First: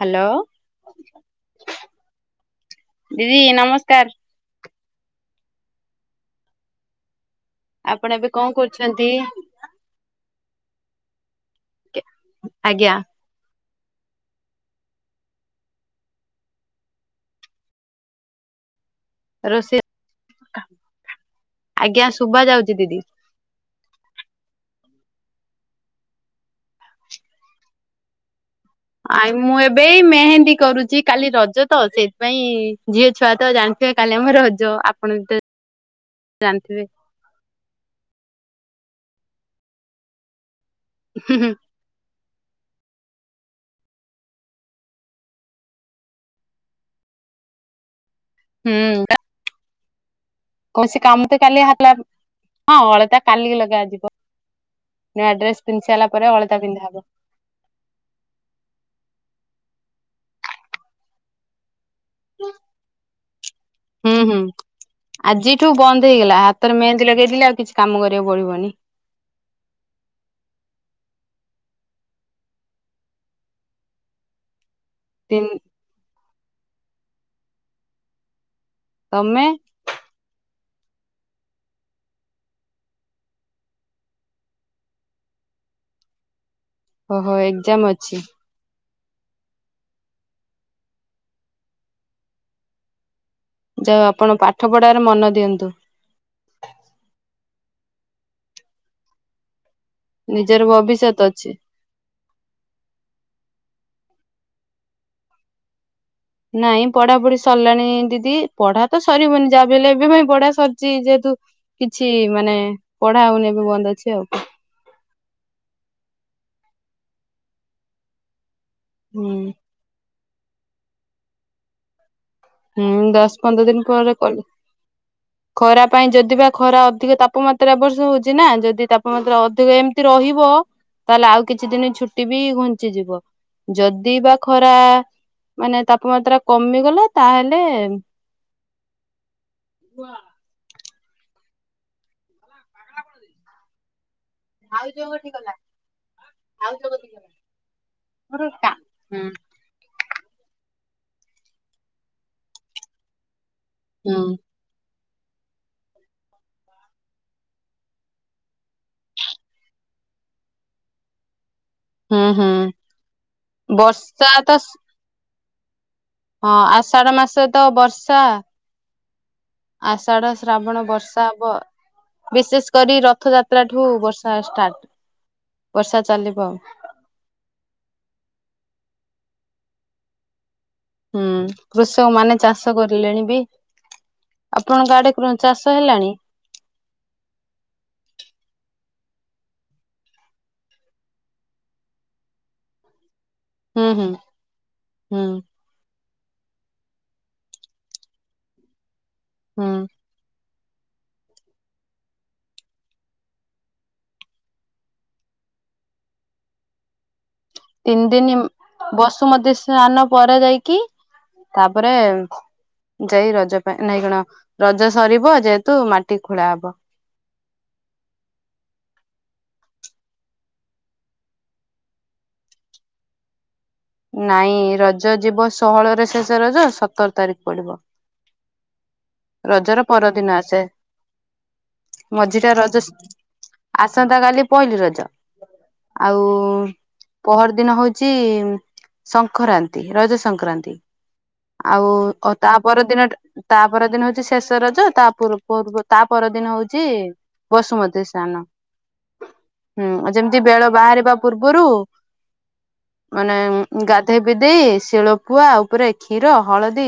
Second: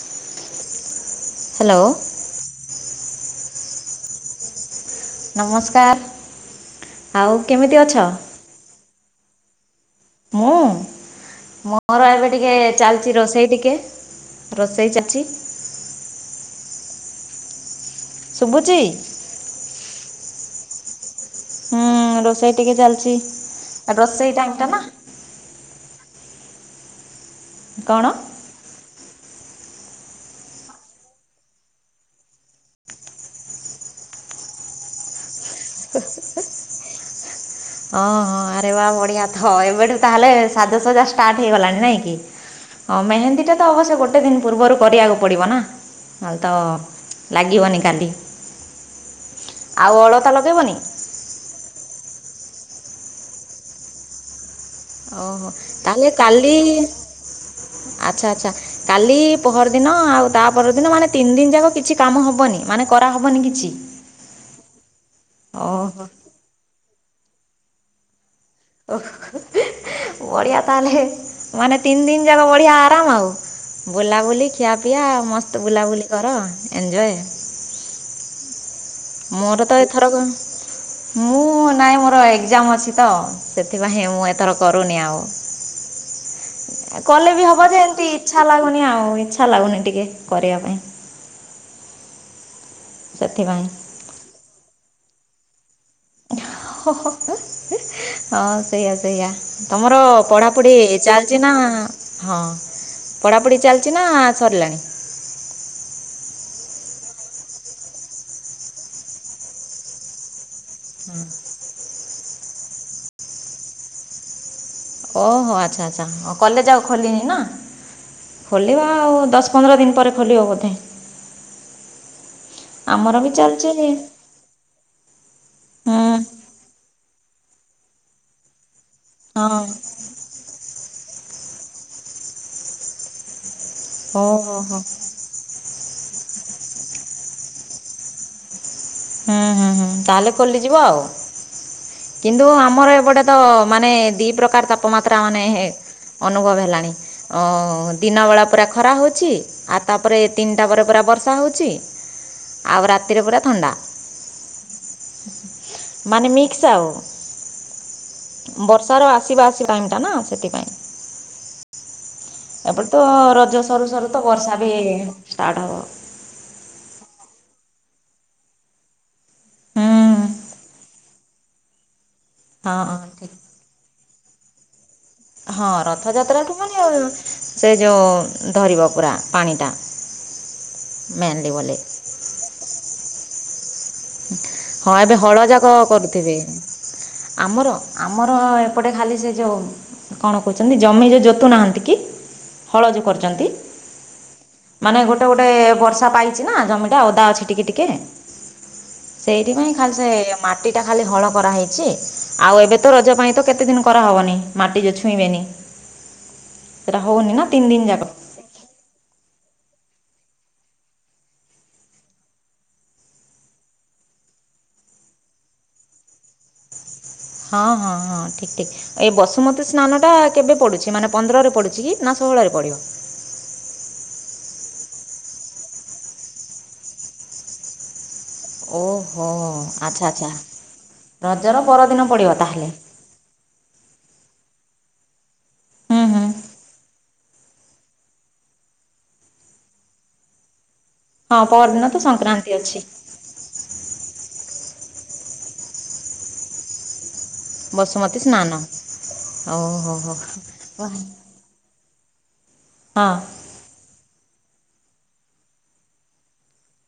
Hello. Hello ଦି ଦି ନମସ୍କାର। ନମସ୍କାର। ଆଉ କେମିତି ଅଛ? ଆପଣ ଏବେ କଣ କରୁଛନ୍ତି? ମୁଁ ମୋର ଏବେ ଟିକେ ଆଜ୍ଞା ଚାଲିଛି ରୋଷେଇ ଟିକେ। ରୋଷେଇ ଚାଲିଛି। ଶୁଭୁଚି? ରୋଷେଇ। ହୁଁ। ଆଜ୍ଞା ଶୁଭା ରୋଷେଇ ଯାଉଛି ଟିକେ ଦିଦି। ଚାଲିଛି। ଆ ରୋଷେଇ ଟାଇମ ଟା ନା। କଣ? ଆ ମୁଁ ଏବେ ମେହେନ୍ଦୀ କରୁଛି। କାଲି ରଜ ତ ସେଇଥିପାଇଁ ଝିଅ ଛୁଆ ତ ଜାଣିଥିବ। କାଲି ଆମ ରଜ ଆପଣ ତ ଜାଣିଥିବେ। ଓ ହୋ ଆରେ ବା ବଢିଆ ତ। ଏବେଠୁ ତାହେଲେ ସାଜସଜା ହୁଁ ଷ୍ଟାର୍ଟ ହୁଁ। ହେଇଗଲାଣି ନାଇଁ କି। ହଁ। ମେହେନ୍ଦୀ ଟା ତ ଅବଶ୍ୟ ଗୋଟେ ଦିନ ପୂର୍ବରୁ କରିବାକୁ ପଡିବ ନା। ନହେଲେ ତ ଲାଗିବନି କାଲି। ହୁଁ। ଆଉ ଅଳତା ଲ। କୌଣସି କାମ ତ କାଲି ହଲା ଅଳତା କାଲି ଲଗା ଯିବ। ଓହୋ ତାହେଲେ କାଲି ପିନ୍ଧା ହବ। ଆଚ୍ଛା ଆଚ୍ଛା କାଲି। ପହର ଦିନ ଆଉ ତା ପର ଦିନ ମାନେ ତିନି ଦିନ ଯାକ କିଛି କାମ ହବନି। ମାନେ କରାହବନି କିଛି। ହୁଁ-ହୁଁ । ଆଜିଠୁ ଓହୋ ବନ୍ଦ ହେଇଗଲା। ହାତରେ ମେହେନ୍ଦୀ ଲଗେଇଦିଲେ ଆଉ କିଛି କାମ କରିବାକୁ ପଡିବନି। ଓ ବଢ଼ିଆ ତାହେଲେ। ମାନେ ତିନି ଦିନ ଯାକ ବଢିଆ ଆରାମ ଆଉ। ବୁଲାବୁଲି। ଖିଆ ପିଆ ମସ୍ତ ବୁଲାବୁଲି କର ଏଞ୍ଜୟ। ତମେ ମୋର ତ ଏଥର କ। ମୁଁ ନାଇଁ ମୋର ଏକ୍ଜାମ ଅଛି ତ । ସେଥିପାଇଁ ମୁଁ ଏଥର କରୁନି ଆଉ। [inaudible] ଓହୋ କଲେ ବି ହବ ଏକ୍ଜାମ ଯେ ଏମିତି ଅଛି ଇଚ୍ଛା ଲାଗୁନି ଆଉ। ଇଛାି ଲାଗୁନି ଟିକେ କରିବା ପାଇଁ । ଯାଅ ଆପଣ ପାଠ ପଢାରେ ମନ ଦିଅନ୍ତୁ। ହଁ ହଁ ସେଆା ସେଆ। ତମର ନିଜର ପଢାପଢି ଭବିଷ୍ୟତ ଚାଲିଛି ଅଛି। ନା? ହଁ । ପଢାପଢି ଚାଲିଛି। ଚିନା ସରିଲାଣି? ପଢା ପଢି ସରିଲାଣି ଦିଦି। ପଢା ତ ସରିବନି ଯାହା ବି ହେଲେ ଏବେ ପାଇଁ ପଢା ସରିଛି ଯେହେତୁ କି। କିଛି ମାନେ ପଢା ହଉନି ଏ ବି ବନ୍ଦ ଅଛି ଆଉ। ଓହୋ ଆଚ୍ଛା ଆଚ୍ଛା କଲେଜ ଆଉ ଖୋଲିନି ନା । ଖୋଲିବା ଆଉ ହୁଁ ଦଶ ପନ୍ଦର ଦିନ ପରେ ଖୋଲିବ ବୋଧେ । ହୁଁ ଦଶ ପନ୍ଦର ଦିନ ପରେ କଲ୍ ଖରା ପାଇଁ ହଁ ଯଦିିବା ଖରା ଟିକେ ତାପମାତ୍ରା ଏବ ବର୍ଷ ହଉଛି ନା ଯଦି ତାପମାତ୍ରା ଅଧିକ ଏମିତି ରହିବ । ତାହେଲେ ଆଉ କିଛିଦିନ୍ ଛୁଟି ବି ଘୁଞ୍ଚିଯିବ । ଯଦି ବା ଓହୋ ହୋ ଖରା ହୁଁ ମାନେ ତାପମାତ୍ରା କମିଗଲା ତାଲେ । ହୁଁ ହୁଁ ହୁଁ ତାହେଲେ ଖୋଲିଯିବ ଆଉ । କିନ୍ତୁ ଆମର ଏପଟେ ତ ମାନେ ଦି ପ୍ରକାର ହୁଁ ତାପମାତ୍ରା ମାନେ ଅନୁଭବ ହେଲାଣି ଅ ଦିନ ବେଳା ହୁଁ ପରା ଖରା ହଉଚି, ଆଉ ତାପରେ ତିନିଟା ପରେ ପୁରା ବର୍ଷା ହଉଚି ଆଉ ରାତିରେ ପୁରା ଥଣ୍ଡା । ହୁଁ। ମାନେ ମିକ୍ସ ଆଉ । ବର୍ଷାର ଆସିବା ଆସି ଟାଇମଟା ନା ସେଥିପାଇଁ । ହୁଁ ହୁଁ ଏପଟେ ତ ରଜ ସରୁ ସରୁ ତ ବର୍ଷା ବି ଷ୍ଟାର୍ଟ ହବ । ହଁ ଆଷାଢ ମାସ ତ ବର୍ଷା । ହୁଁ ଆଷାଢ ଶ୍ରାବଣ ବର୍ଷା ହବ । ବିଶେଷ ହଁ କରି ଠିକ୍ ରଥଯାତ୍ରାଠୁ ବର୍ଷା ଷ୍ଟାର୍ଟ । ହଁ ରଥଯାତ୍ରାଠୁ ମାନେ ଅ ସେ ଯୋଉ ଧରିବ ପରା ପାଣିଟା । ହୁଁ କୃଷକ ମାନେ ଚାଷ କରିଲେଣି ବି । ହଁ ଏବେ ହଳଯାକ ହେଲାଣି କରୁଥିବେ ଆମର ଆମର ଏ ପଟ ଖାଲି ସେଯୋଉ କଣ କଛନ୍ତି ଜମି ଯୋଉ ଯୋତୁ ନାହାନ୍ତିକି ହଳ ଯୋ କରୁର୍ଚନ୍ତି ହୁଁ ହୁଁ ମାନେ ହୁଁ ଗୋଟେ ଓଟେଏ ବର୍ଷା ପାଇଁ ଛି ନା ଜମିଟା ଅଦା ଅଛି ଟିକେ ଟିକେ । ସେଇଥିପାଇଁ ହୁଁ ଖାନସେ ମା ଟି ଟା ଖାଲି ହଳ କରାହେଇଚି ଆଉ ଏବେ ତ ରଜ ପାଇଁ ତ କେତେ ଦିନ କରାହବନି ମାଟି ଯୋ ଛୁଇଁବେନି । [inaudible] ସେଇଟା ହଉନି ନା? ତିନ୍ ଦିନ ବସୁମତି ସ୍ନାନ ପରେ ଯାଇକି ତାପରେ ଯାଇ ରଜ ପାଇଁ ନାଇଁ କଣ ରଜ ସରିବ ଯେହେତୁ ମାଟି ଖୋଳା ହବ । ହଁ ହଁ ହଁ ଠିକ ଠିକ ଏ ବସୁମତୀ ସ୍ନାନ ଟା କେବେ ପଡୁଚି ମାନେ ପନ୍ଦରରେ ପଡୁଛି କି ନା ଶ ହୋଳ ରେ ପଡ଼ିବ? [inaudible] ନାଇଁ ରଜ ଯିବ ଷୋହଳରେ ଶେଷ ରଜ ସତର ତାରିଖ ପଡିବ । ଓ ହ ଆଚ୍ଛା ଆଚ୍ଛା ଆସେ ରଜର ପରଦିନ ପଡିବ ମଝିଟା ତାହେଲେ ରଜ । ଆସନ୍ତା କାଲି ପହିଲି ରଜ ହୁଁ ଆଉ ହୁଁ । ପହର ଦିନ ହଉଚି ସଂଖରାନ୍ତି ରଜ ସଂକ୍ରାନ୍ତି । ହଁ ପରଦିନ ତ ଆଉ ସଂକ୍ରାନ୍ତି ତା ଅଛି ପରଦିନ ତା ପରଦିନ ଶେଷ ରଜ ତା ପୂର୍ ପୂର୍ ତା ପରଦିନ ହଉଚି ବସୁମତୀ ସ୍ନାନ ଓହୋ ହୋ ହୁଁ ଯେମିତି ବେଳ ହଁ ବାହାରିବା ପୂର୍ବରୁ ମାନେ ଗା ଧେଇ ପାଧେଇ ଶିଳ ପୁଆ ଉପରେ କ୍ଷୀର ହଳଦୀ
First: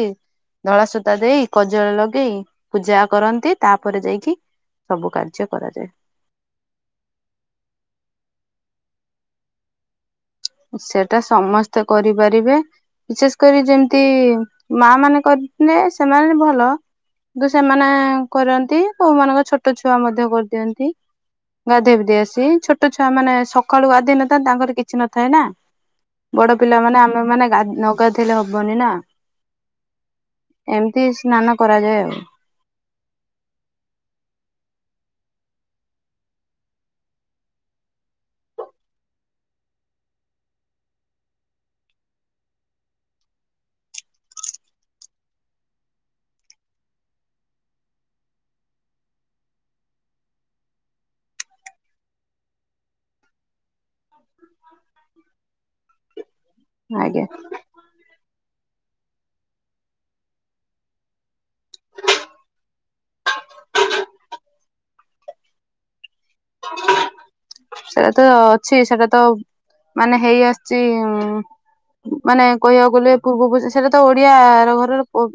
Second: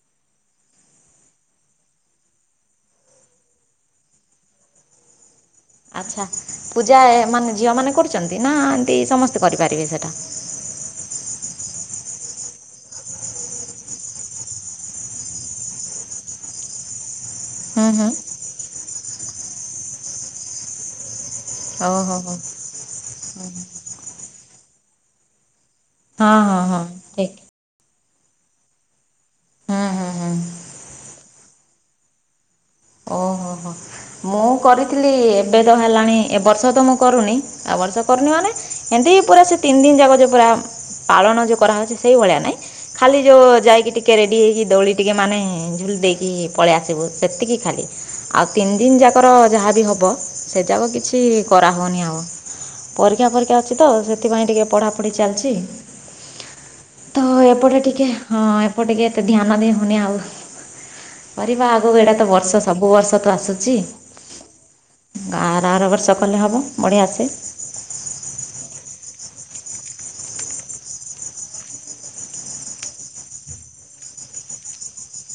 ଧଳା ସୂତା ଦେଇ କଜଳ ଲଗେଇ ପୂଜା କରନ୍ତି ତାପରେ ଯାଇକି ସବୁ କାର୍ଯ୍ୟ । ଆଚ୍ଛା ପୂଜା ଏ ମାନେ ଝିଅ ମାନେ କରୁଚନ୍ତି ନା ଏମିତି ସମସ୍ତେ କରିପାରିବେ ସେଟା? ସେଟା ସମ ସ୍ତେ କରିପାରିବେ ବିଶେଷ କରି ଯେମିତି ମା ମାନେ କଦଲେ ସେମାନେ ଭଲ । ଦୁ ହୁଁ ସେମାନେ ହୁଁ କରନ୍ତି କୋଉମାନାନଙ୍କ ଛୋଟ ଛୁଆ ମଧ୍ୟ କରିଦିଅନ୍ତି । ଗାଧୋଇବଧ ଓହୋ ହୋ ଆସି ଛୋଟ ଛୁଆ ମାନେ ସକାଳୁ ଗାଧୋଇ ନଥାନ୍ତିେ ତାଙ୍କର କିଛି ନଥାଏ ନା। ହଁ ବଡ ହଁ ହଁ ପିଲାମାନେ ଆମେ ଠିକ୍। ମାନେ ନ ଗଧେଇଲେ ହବନି ନା। ହୁଁ ହୁଁ ହୁଁ ଏମିତି ସ୍ନାନ କରାଯାଏ ଆଉ। ଓହୋ ହୋ ମୁଁ ମୁଁ କରିଥିଲି ଏବେ ତ ହେଲାଣି ଏ ବର୍ଷ ତ ମୁଁ କରୁନି ଆଉ ବର୍ଷ କରୁନି ମାନେ ଏମିତି ପୁରା ସେ ତିନି ଦିନ ଜାଗାଉ ଯ ପୁରା ପାଳନ ଯୋଉ କରାହଉଚି, ସେଇ ଭଳିଆ ନାଇଁ ଖାଲି ଯୋଉ ଯାଇକି ଟିକେ ରେଡି ହେଇକି ଦଉଳି ଟିକେ ମାନେ ଝୁ ଲେଇକି ପଳେଇ ଆସିବୁ ସେତିକି ଖଲି ଆଉ ତିନି ଦିନ ଯା କ ଯାହା ବି ହବ ସେ ଯାକ କିଛି କରାହଉନି ଆଉ। ପରୀକ୍ଷା ପରୀକ୍ଷା ଅଛି ତ ସେ ପାଇ ଟିକେ ପଢାପଢି ଚାଲିଛି ତ ଆଜ୍ଞା ଏପଟେ ଟିକେ ହଁ। ଏପଟେ ଟିକେ ଆଉ ଧ୍ୟାନ ଦେଉନି ଆଉ। କରିବା ଆଗକୁ ଏଇଟା ତ ବର୍ଷ ସବୁ ବର୍ଷ ତ ଆସୁଛି। ଆର ଆର ବର୍ଷ କଲେ ହେବ ବଢ଼ିଆ ସେ ସେଇଟା ତ ଅଛି ସେଟା ତ ମାନେ ହେଇ ଆସିଛି। ମାନେ କହିବାକୁ ଗଲେ ପୂର୍ବ ପୂ ସେଇଟା ତ ଓଡିଆ ର ଘରର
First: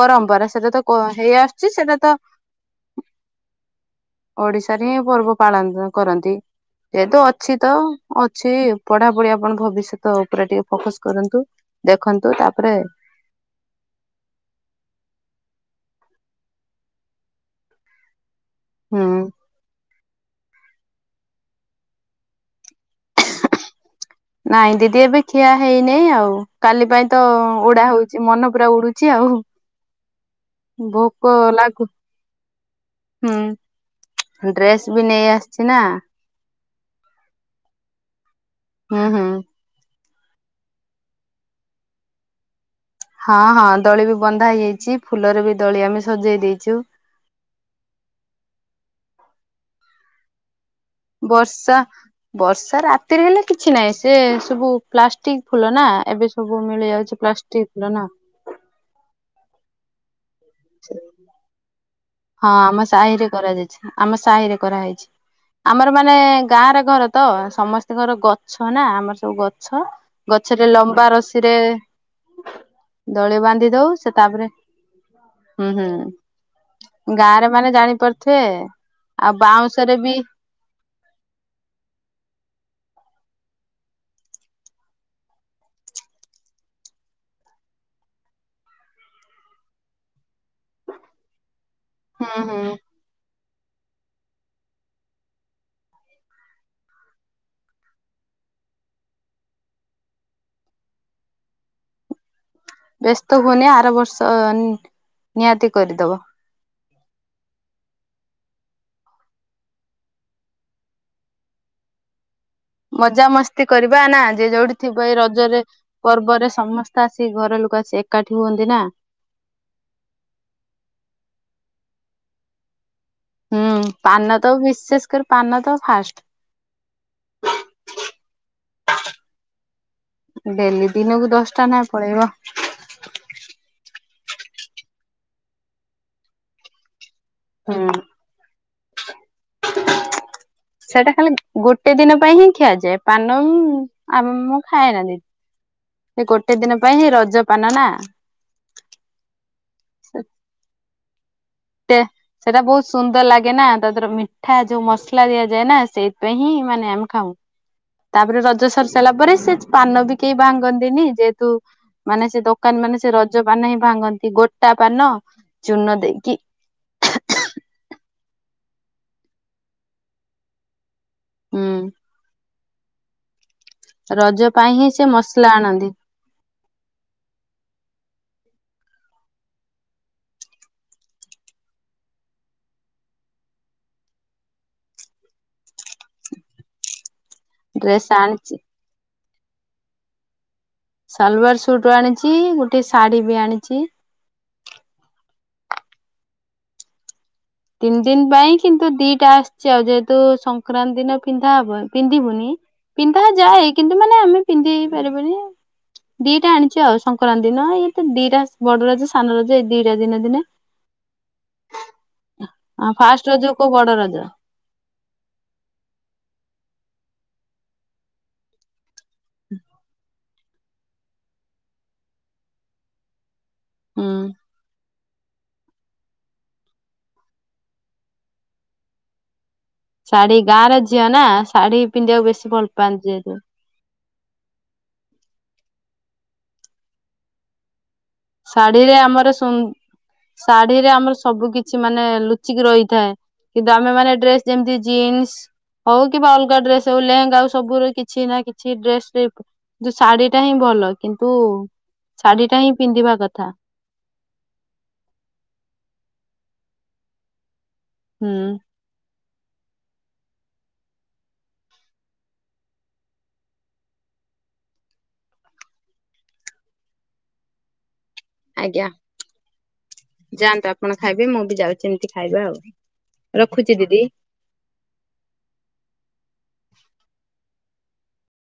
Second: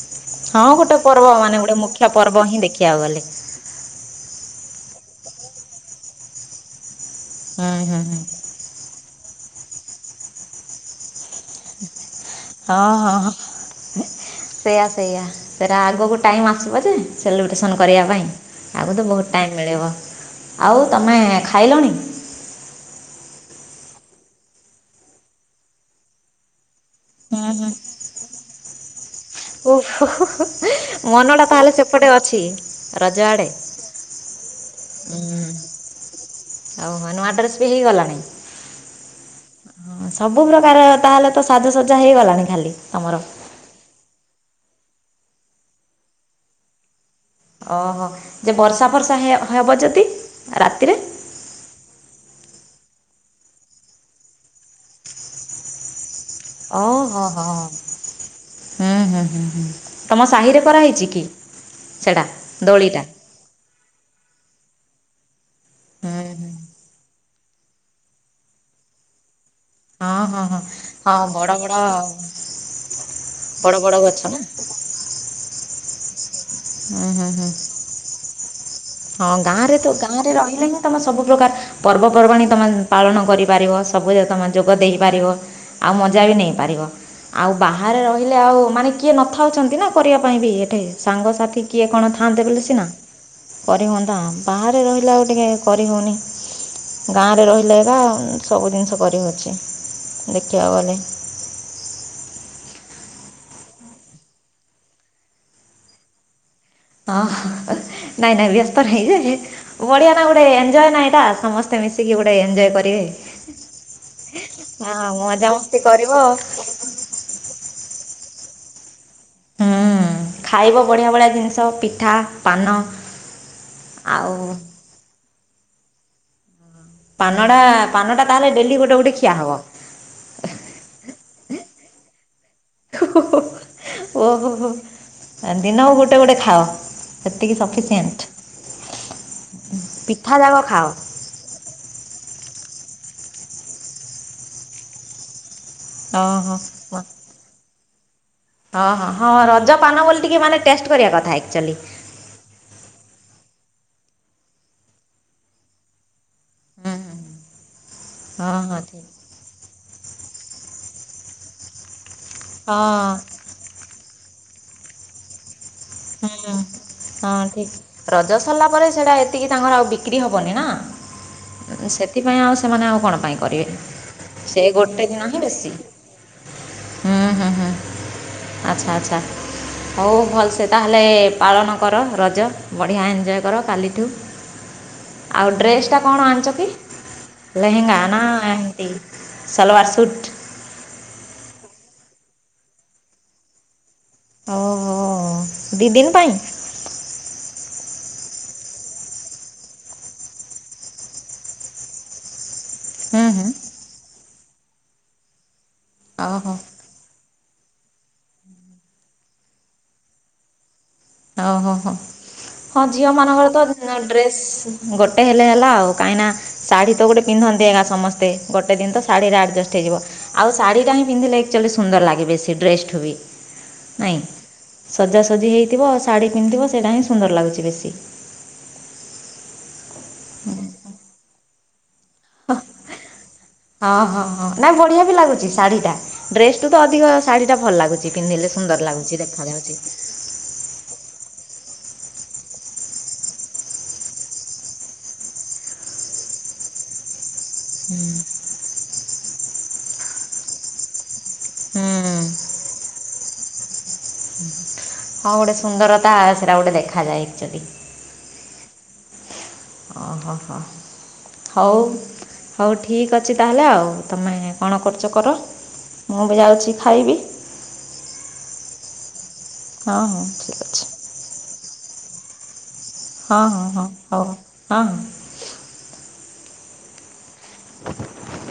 ପରମ୍ପରା ହଁ ସେଇଟା ଗୋଟେ ତ ପର୍ବ ହେଇ ମାନେ ଆସୁଛି ଗୋଟେ ସେଇଟା ମୁଖ୍ୟ ତ ପର୍ବ ହିଁ ଦେଖିବାକୁ ଗଲେ ଓଡିଶାରେ ହିଁ ପର୍ବ ପାଳନ କରନ୍ତି। ଯେହେତୁ ଅଛି ହୁଁ ତ ହୁଁ ହୁଁ ଅଛି ପଢାପଢି ଆପଣ ଭବିଷ୍ୟତ ଉପରେ ଟିକେ ଫୋକସ କରନ୍ତୁ। ଦେଖନ୍ତୁ ତାପରେ ହଁ ହଁ ସେଇୟା ସେଇୟା ସେ ତା ଆଗକୁ ଟାଇମ୍ ଆସିବ ଯେ ସେଲିବ୍ରେସନ୍ କରିବା ପାଇଁ ଆଗ ହୁଁ ତ ବହୁତ ଟାଇମ୍ ମିଳିବ। ଆଉ ତମେ ଖାଇଲଣି? ନାଇଁ ଦିଦି ଏବେ ଖିଆ ହେଇନି ଆଉ। କାଲି ପାଇଁ ତ ହୁଁ ହୁଁ ଉଡା ହଉଛି ମନ ପୁରା ଉଡୁଛି ଆଉ। ଓହୋ ଭୋକ ମନଟା ତାହେଲେ ଲାଗୁ ସେପଟେ ଅଛି ରଜଆଡ଼େ। ଡ୍ରେସ ବି ନେଇ ଆସିଛି ନାଁ। ଓ ହୋ ନୂଆ ଆଡ୍ରେସ ବି ହେଇଗଲାଣି? ହୁଁ ହୁଁ। ହଁ ସବୁ ପ୍ରକାର ତାହେଲେ ତ ସାଜସଜା ହେଇଗଲାଣି ଖାଲି। ତମର। ହଁ ହଁ ଦୋଳି ବି ବନ୍ଧା ହେଇଯାଇଛି ଫୁଲରେ ବି ଦଳି ଆମେ ସଜେଇ ଦେଇଛୁ। ଓହୋ ଯେ ବର୍ଷା ବର୍ଷା ହବ ଯଦି ରାତିରେ ବର୍ଷା ବର୍ଷା ରାତିରେ ହେଲେ କିଛି ନାହିଁ ସେ ସବୁ ପ୍ଲାଷ୍ଟିକ ଫୁଲ ନା ଏବୁ ସବୁ ମିଳିଯାଉଛି ଓହୋ ହୋ ପ୍ଲାଷ୍ଟିକ ନା ତୁମ ସାହିରେ କରାହୋଇଛି କି? ସେଟା ହଁ ଆମ ଦୋଳିଟା ସାହିରେ କରାଯାଇଛି ଆମ ସାହିରେ କରାହେଇଛି। ଆମର ମାନେ ହୁଁ ହୁଁ ଗାଁ ର ଘର ତ ସମସ୍ତଙ୍କର ଗଛ ନା ଆମର ସବୁ ଗଛ ହଁ ଗଛ ହଁ ହଁ ଗଛରେ ଲମ୍ବା ହଁ ରସିରେ ବଡ଼ ବଡ଼ ଦଳି ବାନ୍ଧି ବଡ଼ ଦଉ ବଡ଼ ସେ ଗଛ ନା ତାପରେ ହୁଁ ହୁଁ ହୁଁ ହୁଁ ଗାଁରେ ହୁଁ ମାନେ ଜାଣି ପାରୁଥିବେ। ହଁ ଗାଁ ରେ ତ ଗାଁ ରେ ରହିଲେ ହିଁ ତମେ ସବୁ ପ୍ରକାର ପର୍ବପର୍ବାଣିୀ ତମ ପାଳନ କରିପାରିବ ସବୁ ତମେ ଯୋଗ ଦେଇପାରିବ ଆଉ ମଜା ବି ନେଇପାରିବ। ଆଉ ବାହାରେ ରହିଲେ ଆଉ ମାନେ କିଏ ନଥାଉଛନ୍ତି ନା କରିବା ପାଇଁ ବି ଏଠି ସାଙ୍ଗସାଥି କିଏ କଣ ହୁଁ ଥାଆନ୍ତେ ହୁଁ ବୋଲି ସିନା କରି ହୁଅନ୍ତା ବାହାରେ ରହିଲା ଆଉ ଟିକେ କରିହଉନି। ଗାଁରେ ରହିଲେ ଏ ସବୁ ଜିନିଷ କରିହଉଛି ଦେଖିବାକୁ ଗଲେ। [inaudible] ବ୍ୟସ୍ତ ହୁନି ଆର ବର୍ଷ ନିହାତି କରିଦବ ହଁ ନାଇଁ ନାଇଁ ବ୍ୟସ୍ତ ନଯ ବଢିଆ ନା ଗୋଟେ ଏଜୟ ନା ଏଇଟା ସମସ୍ତେ ମିଶିକି ଗୋଟେ ଏନ୍ଜୟ କରିବେ ମଜା ମସ୍ତି କରିବା ନା ଯ ଯୋଉଠି ଥିବ ହଁ ଏଇ ରଜରେ ମଜାମସ୍ତି କରିବ ପର୍ବରେ ସମସ୍ତେ ଆସିିକି ଘର ଲ ଏକାଠି ହୁଅନ୍ତି ନାଁ। ହୁଁ ଖାଇବ ବଢିଆ ଭଳିିଆ ଜିନିଷ ପିଠା ପାନ ହୁଁ ଆଉ ପାନ ତ ବିଶେଷ କରି ପନ ତ ଫାଷ୍ଟ । ପାନ ଟା ପାନ ଟା ତାହେଲେ ଡେଲି ଗୋଟେ ଗୋଟେ ଖିଆ ହବ । ଡେଲି ଦିନକୁ ଦଶଟା ନାଇ ପଳେଇବ । ଓ ଓହୋହୋ ଦିନ ଗୋଟେ ଗୋଟେ ଖାଅ ସେତିକି ହୁଁ। ସଫିସିଏଣ୍ଟ । ପିକ [inaudible] ସେଇଟା ଖାଲି ଗୋଟେ ଗୋଟେ ଦିନ ପାଇଁ ହିଁ ଖିଆଯାଏ ପାନ ଆମ ମୁଁ ଖାଏନା ଦିଦି ସେ ଓହୋ ଗୋଟେ ଦିନ ପାଇଁ ସେ ରଜ ପାନ ନା । ଓ ହଁ। ହଁ ରଜ ପାନ ବୋଲି ଟିକେ ମାନେ ଟେଷ୍ଟ କରିବା କଥା ହେ ଟେ ସେଟା ବହୁତ ସୁନ୍ଦର ଲାଗେ ନା। ତା ଦେହରେ ମିଠା ଯୋଉ ମସଲା ଦିଆଯାଏ ନା, ସେଇଥିପାଇଁ ହିଁ ମାନେ ହୁଁ ଆମେ ଖାଉ। ତାପରେ ହଁ ରଜ ହଁ ସରି ଠିକ୍ ସାରିଲା ପରେ ସେ ପାନ ବି କେହି ଭାଙ୍ଗନ୍ତିନି ଯେହେତୁ ମାନେ ସେ ଦୋକାନ ମାନେ ସେ ହଁ ରଜ ପାନ ହିଁ ଭାଙ୍ଗନ୍ତି। ଗୋଟା ପାନ ଚୁନ ଦେଇକି ହୁଁ ହଁ ଠିକ। ରଜ ସରିଲା ପରେ ସେଟା ଏତିକି ତାଙ୍କର ଆଉ ବିକ୍ରି ହବନି ନା ହୁଁ ସେଥିପାଇଁ ଆଉ ସେମାନେ ଆଉ କଣ ପାଇଁ କରିବେ। ରଜ ସେ ପାଇଁ ହିଁ ଗୋଟେ ଦିନ ହିଁ ମସଲା ବେଶୀ ଆଣନ୍ତି ହୁଁ ହୁଁ ହୁଁ। ଆଚ୍ଛା ଆଚ୍ଛା। ହଉ ଭଲସେ ତାହେଲେ ପାଳନ କର ରଜ ବଢ଼ିଆ ଏଞ୍ଜୟ କର କାଲିଠୁ ଆଉ ଡ୍ରେସ୍ ଟା କଣ ଆଣିଚ କି? ଲେହେଙ୍ଗା ଡ୍ରେସ ନା ଆଣିଛି ଏମତି ସଲବାର ସୁଟ୍? ସାଲୱାର୍ ସୁଟ ଆଣିଚି ଗୋଟେ ଶାଢୀ ବି ଆଣିଛି। ଓହୋ। ଦି ଦିନ ପାଇଁ? ତିନି ଦିନ ପାଇଁ କିନ୍ତୁ ଦିଟା ଆସିଛି ଆଉ ଯେହେତୁ ସଂକ୍ରାନ୍ତି ଦିନ ପିନ୍ଧାହବ ପିନ୍ଧିବୁନି ପିନ୍ଧା ହୁଁ ହୁଁ ଯାଏ କିନ୍ତୁ ମାନେ ଆମେ ପିନ୍ଧି ହେଇପାରିବୁନି ଓହୋ ଦିଟା ଆଣିଛୁ ଆଉ ସଂ କରାନ୍ତି ଦିନ ଇଏ ତ ଦିଟା ବଡ ରଜ ସାନ ରଜ ଏଇ ଦିଟା ଦିନ ଦିନେ ଓ ହୋ ହୋ। ହ ହଁ ଝିଅ ମାନଙ୍କର ତ ଡ୍ରେସ୍ ଗୋଟେ ହେଲେ ହେଲା ଆଉ କାଇଁନା ଶାଢ଼ୀ ତ ଗୋଟେ ପିନ୍ଧନ୍ତି ଏଇକା ସମସ୍ତେ। ଗୋଟେ ଦିନ ତ ଶାଢ଼ୀରେ ଆଡ଼ଜଷ୍ଟ ହେଇଯିବ ଆଉ ଶାଢ଼ୀ ଟା ହିଁ ପିନ୍ଧିଲେ ଆକ୍ଚୁଆଲି ସୁନ୍ଦର ଲାଗେ ବେଶୀ ଡ୍ରେସ ଠୁ ବି। ହୁଁ। ନାଇଁ ସଜାସଜି ହେଇଥିବ ଶାଢ଼ୀ ପିନ୍ଧିଥିବ ସେଇଟା ହିଁ ସୁନ୍ଦର ଲାଗୁଛି ବେଶୀ। ଶାଢୀ ଗାଁର ଝିଅ ନା ଶାଢୀ ପିନ୍ଧିବାକୁ ବେଶୀ ଭଲ ପାଆନ୍ତି ଯେହେତୁ ହଁ ହଁ ହଁ ନାଇଁ ବଢିଆ ବି ଲାଗୁଛି ଶାଢୀ ଟା। ଡ୍ରେସ ଠୁ ତ ଅଧିକ ଶାଢୀ ଟା ଭଲ ଲାଗୁଚି। ଶାଢୀରେ ଆମର ସୁନ୍ ଶାଢୀ ରେ ଆମର ସବୁ କିଛି କିଛି ମାନେ ଲୁଚିକି ରହିଥାଏ କିନ୍ତୁ ଆମେ ମାନେ ଡ୍ରେସ ଯେମିତି ଜିନ୍ସ ହଉ କିମ୍ବା ଅଲଗା ଡ୍ରେସ ହଉ ଲେହେଙ୍ଗା ହଉ ସବୁ ର କିଛି ନା କିଛି ଡ୍ରେସ୍ ସେ ଶାଢୀ ଟା ହିଁ ଭଲ କିନ୍ତୁ ହୁଁ ଶାଢୀ ଟା ହିଁ ପିନ୍ଧିବା କଥା। ହଁ ଗୋଟେ ସୁନ୍ଦରତା ସେଇଟା ଗୋଟେ ଦେଖାଯାଏ ଆକ୍ଚୁଆଲି। ହୁଁ। ଓହୋ ହୋ। ହଉ ହଉ ଠିକ୍ ଅଛି ତାହେଲେ ଆଉ, ତମେ କଣ କରୁଛ କର ମୁଁ ବି ଯାଉଛି ଖାଇବି ଆଜ୍ଞା ହଁ ହଁ ଠିକ୍ ଯାଆନ୍ତୁ ଅଛି ଆପଣ ଖାଇବେ ମୁଁ ବି ଯାଉଛି ଏମତି ଖାଇବି ଆଉ। ହଁ ହଁ ରଖୁଛି ହଁ ଦିଦି। ହଉ ହଁ ହଁ। [inaudible] [inaudible]